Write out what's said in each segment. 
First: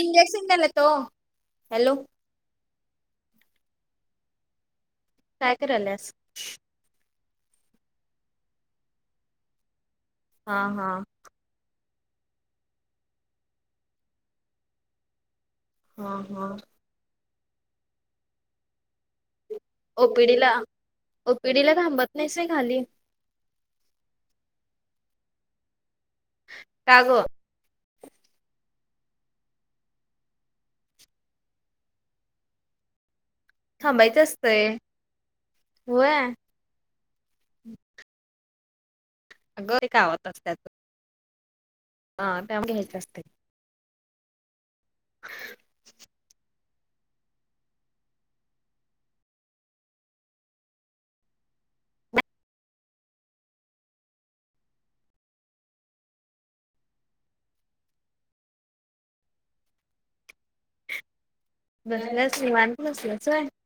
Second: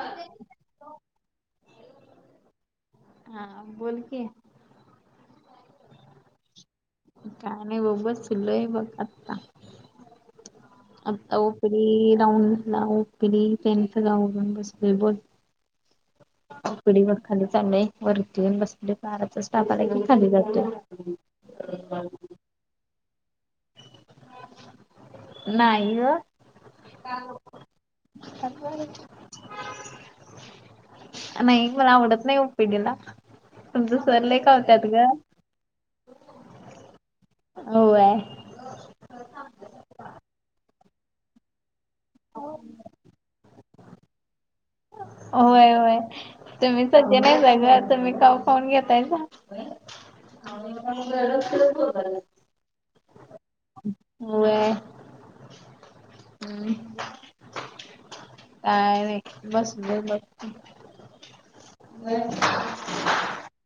इंजेक्शनेतो hello [unintelligible] हा बोलकी काय कराल्यास? का नाही बसुलय बघ आता. हा हा. आता [unintelligible] त्यांचं गाव बंद असतय बोल. हा हा. कडी [unintelligible] वरती येऊन बसले. बाराचा स्टाफ आला की, खाली ओपीडीला जातोय. ओपीडीला [unintelligible] नाही ग. का [unintelligible] अ ग [unintelligible] अ नाई मला आवडत नाही ओ पी डी ला. थांबायचं असतय होय. [unintelligible] आग ये कावत असत्यात. हा त्या मध्ये घ्यायचं असतंय. होय होय तुम्ही सज्जन हायसा ग तुम्ही काव खाऊन घेतायसा र ब [unintelligible] होय, हम काय र बस, ब म [unintelligible] बरस माांत असल्याचय [unintelligible]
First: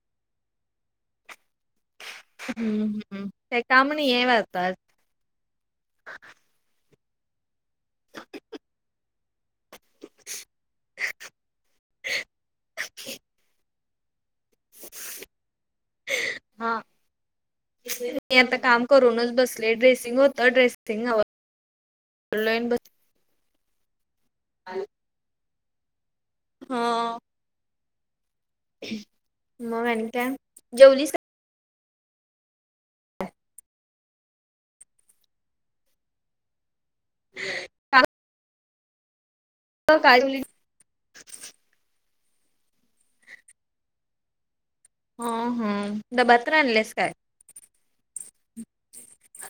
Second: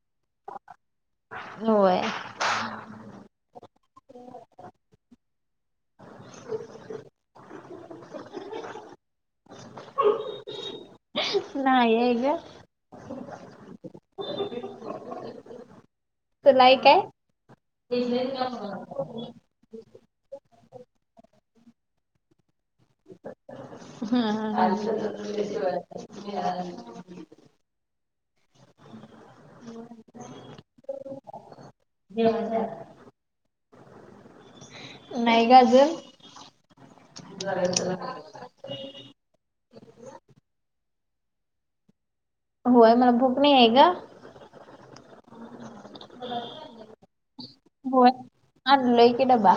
होय, हम्म हम्म का कामणी आहे वतात, नाही ये ग. [inaudible] [unintelligible] तुला हा आहे काय? मी आता काम करूनच बस ट्रे ड्रेसिंग होतं ड्रेसिंग आवरलोय आणि बस हं हं हम [unintelligible] हा मग आणि काय जेवलीस काय. हर. [unintelligible] नाही ग अजून. का [unintelligible] काय [unintelligible] होय मला भूक नाई हाय ग. ह हम, डब्बा तर आणल्यास काय? होय आणलोय की डबा.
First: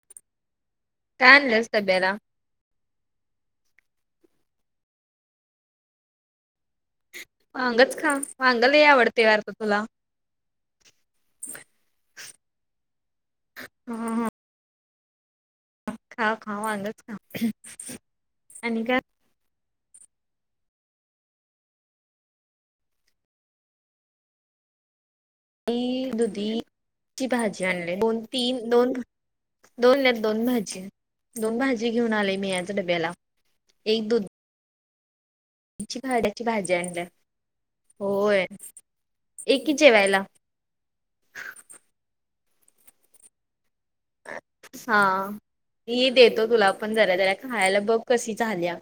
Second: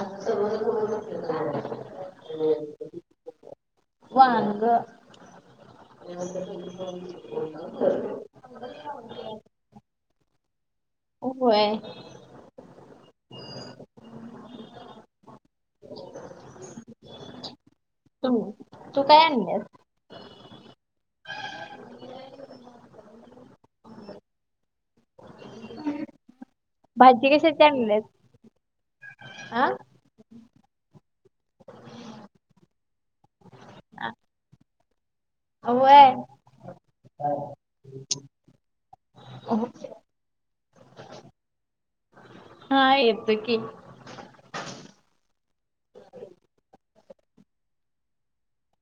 काय आणलंस डब्याला? [unintelligible] वांग. वांगच खा, वांग लय आवडतय वाटतं तुला. ऊ व्हय. हम्म हम्म हम्म. खा-खा वांगच खा तू आणि काय? तू काय आणल्यास. मी दुधीची कशाची भाजी आणले, आणलेस दोन-तीन दोन हा दोन येत दोन भाजी, दोन भाजी घेऊन आलेय, मी आज डब्याला एक दूध ईंची होय भाड्याची भाजी आणल्या होय एकी जेवायला. हा येत की. हा ई देतो तुला पण जरा जरा खायला बघ कशी झालीया.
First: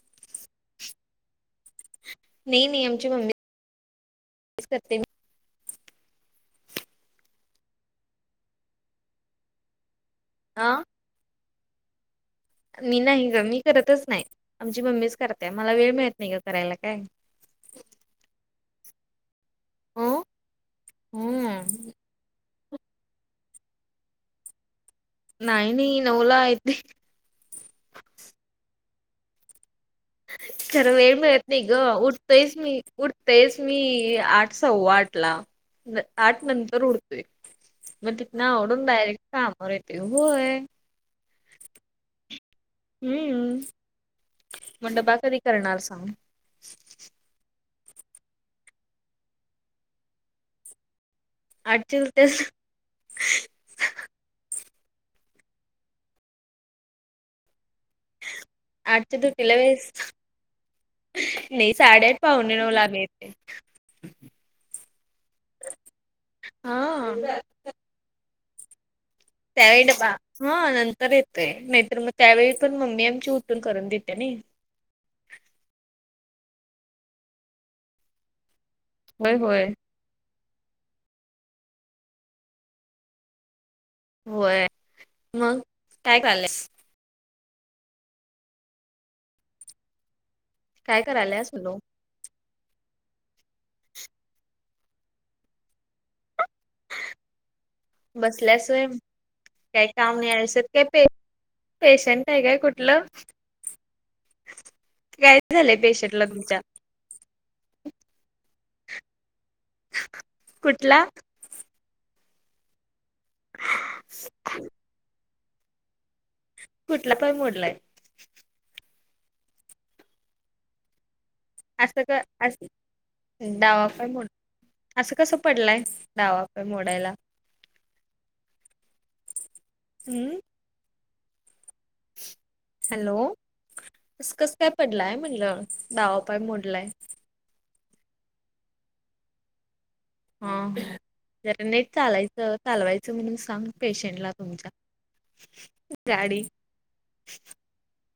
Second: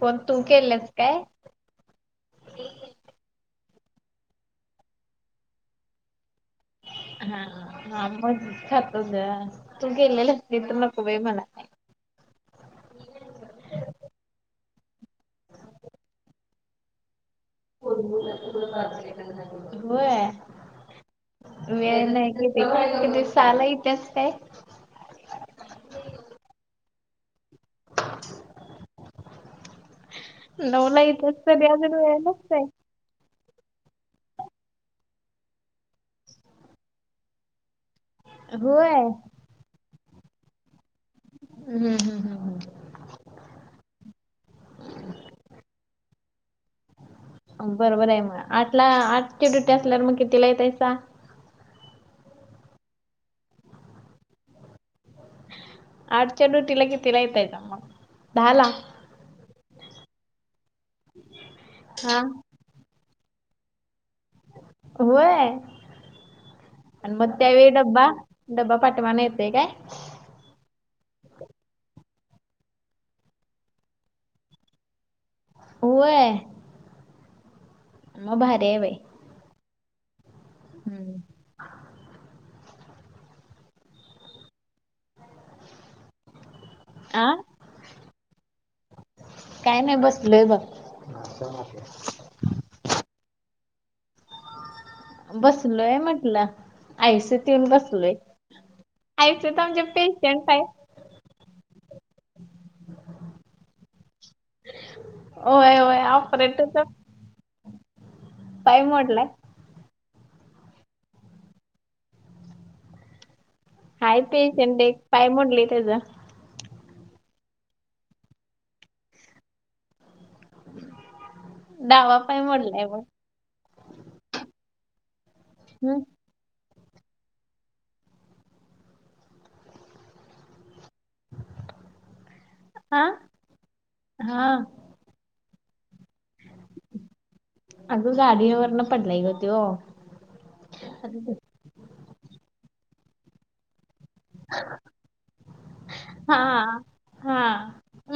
कोण तू केल्यात काय? नई नई आमची मम्मी [inaudible] करते मी. [unintelligible] हा हा हा मग खातो जरा तू केलेली असलीस हा तर नको बाई मला काय. मी नाही ग मी करतच नाही आमची मम्मीच करते. मला वेळ मिळत नाही ग करायला काय? होय. हो हम्म वेळ नाही कि क साला इतिहास काय? नाही नाही नवला यत. [inaudible] चरा नऊला येत्यास वेळमयेत तरी ग अजून वेळ उठतयस नसतोय. म उ‌. तेच मी आठ सव्वा आठला आठ नंतर उडत. मग तिथन आवडून होय. डायरेक्ट कामावर येते होय. हम् हम् हम् हम. हम्म मंडपा कधी करणार सांग. बरोबर आहे मग आठला आठची डुटी असल्यावर मग कितीला यतायचा. आटच तेच आड चडू तिला कि तलायेतयत मग डाला. तला वेस नाही साडेआठ हा पाहुणे नऊ लाब यथे. ह. होय आणि मग हा त्यावेळी डब्बा डब्बा पाठमाना येत. [unintelligible] हा नंतर येतय नाहीतर मग त्यावेळी पण मम्मी आमची उठून करून दिते नई. अ होय. मग भारी हाय बाई. होय होय. हम्म. होय मग काय चालय? आ काय नाही बसलय बघ. काय करायला सलो. बसलोय म्हटलं आईस येऊन बस. बसल्यासोय काय काम पेशंट नयचत आहेत. काय पे. पेशंट आहे काय कुठलं काय झालंय होय होय पेशंटला तुमच्या? ऑपरेटरचा पाय मोडलाय. कुठला. हाय पेशन ते एक पाय मोडले त्याचं कुठला पण मोडलाय? असं डावा का पाय अस मोडलाय बघ डावाप म्ह असं कसं पडलंय हम्म डावाप! का मोडायला हम्म? हा हॅलोस हा कसं काय पडलंय म्हटलं दावापाय मोडलाय. अग गाडी वरन पडलाय गतीव. हा जरा नेट चालायचं चालवायचं म्हणून सांग. पेशंट ला तुमच्या हा गाडी. हा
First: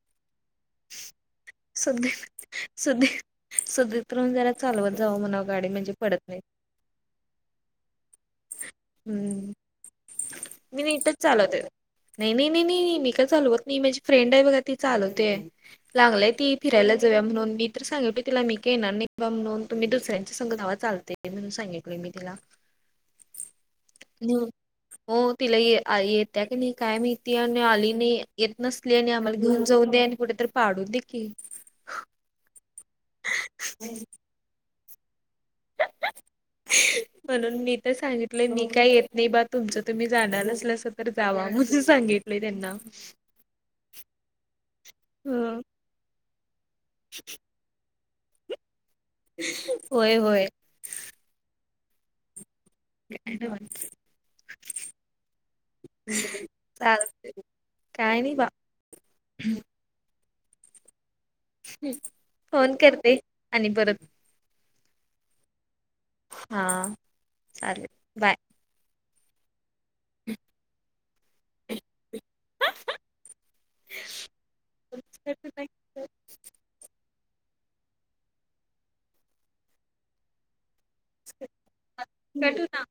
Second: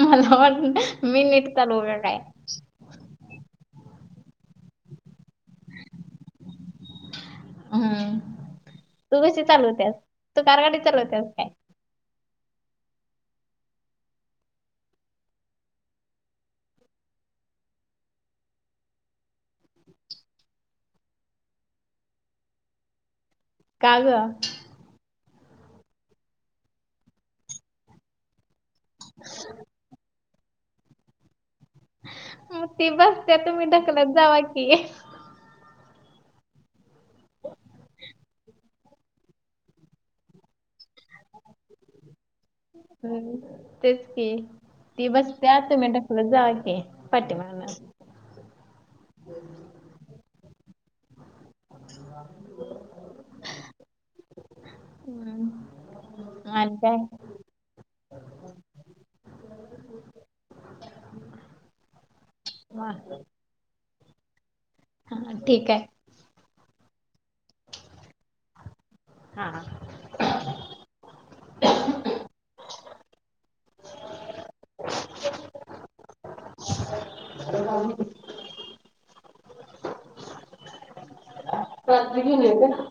मला वाटत मी निटतालो वे आहे. सध सध्या तरण जरा चालवत जावं म्हणाव गाडी म्हणजे पडत नाही. हम्म तू कशी हम्म चालवतेस तू कारगाडीत मी नीटच चालवतेस काय? चालवते नाही नाही नाही नाही नाही मी का चालवत नाही माझी फ्रेंड आहे बघा ती चालवतेय. लागलंय ती फिरायला जाऊया म्हणून मी तर सांगिते तिला मी का येणार नाहीबा म्हण तुम्ही दुसऱ्यांचा संघधावा चालत. ते म्हणून सांगितले मी तिला? का ग ह हो तिला येत आहे की नाही काय मिती आली नाही. येत नसली आणि आम्हाला घेऊन जाऊन दे आणि कुठेतरी पाडून दे की. ती बसते तुम्ही ढकलत जावा की? म्हणून मी तर सांगितलं मी. काही येत नाही बा तुमचं तुम्ही जाणार असलस तर जावा म्हणे सांगित! हम्म तेच की ती बसते हं. आत मिनट खुलं जाक! प्टी मारणार होय होय. ह [inaudible] हम्म. आणि चाल. काही नाही बा. फोन करतेय काय? आणि परत. हा ठीक आहे. हा चालेल बाय. हा हा. नाही. [unintelligible] रात्री गेलीये कट होत काय?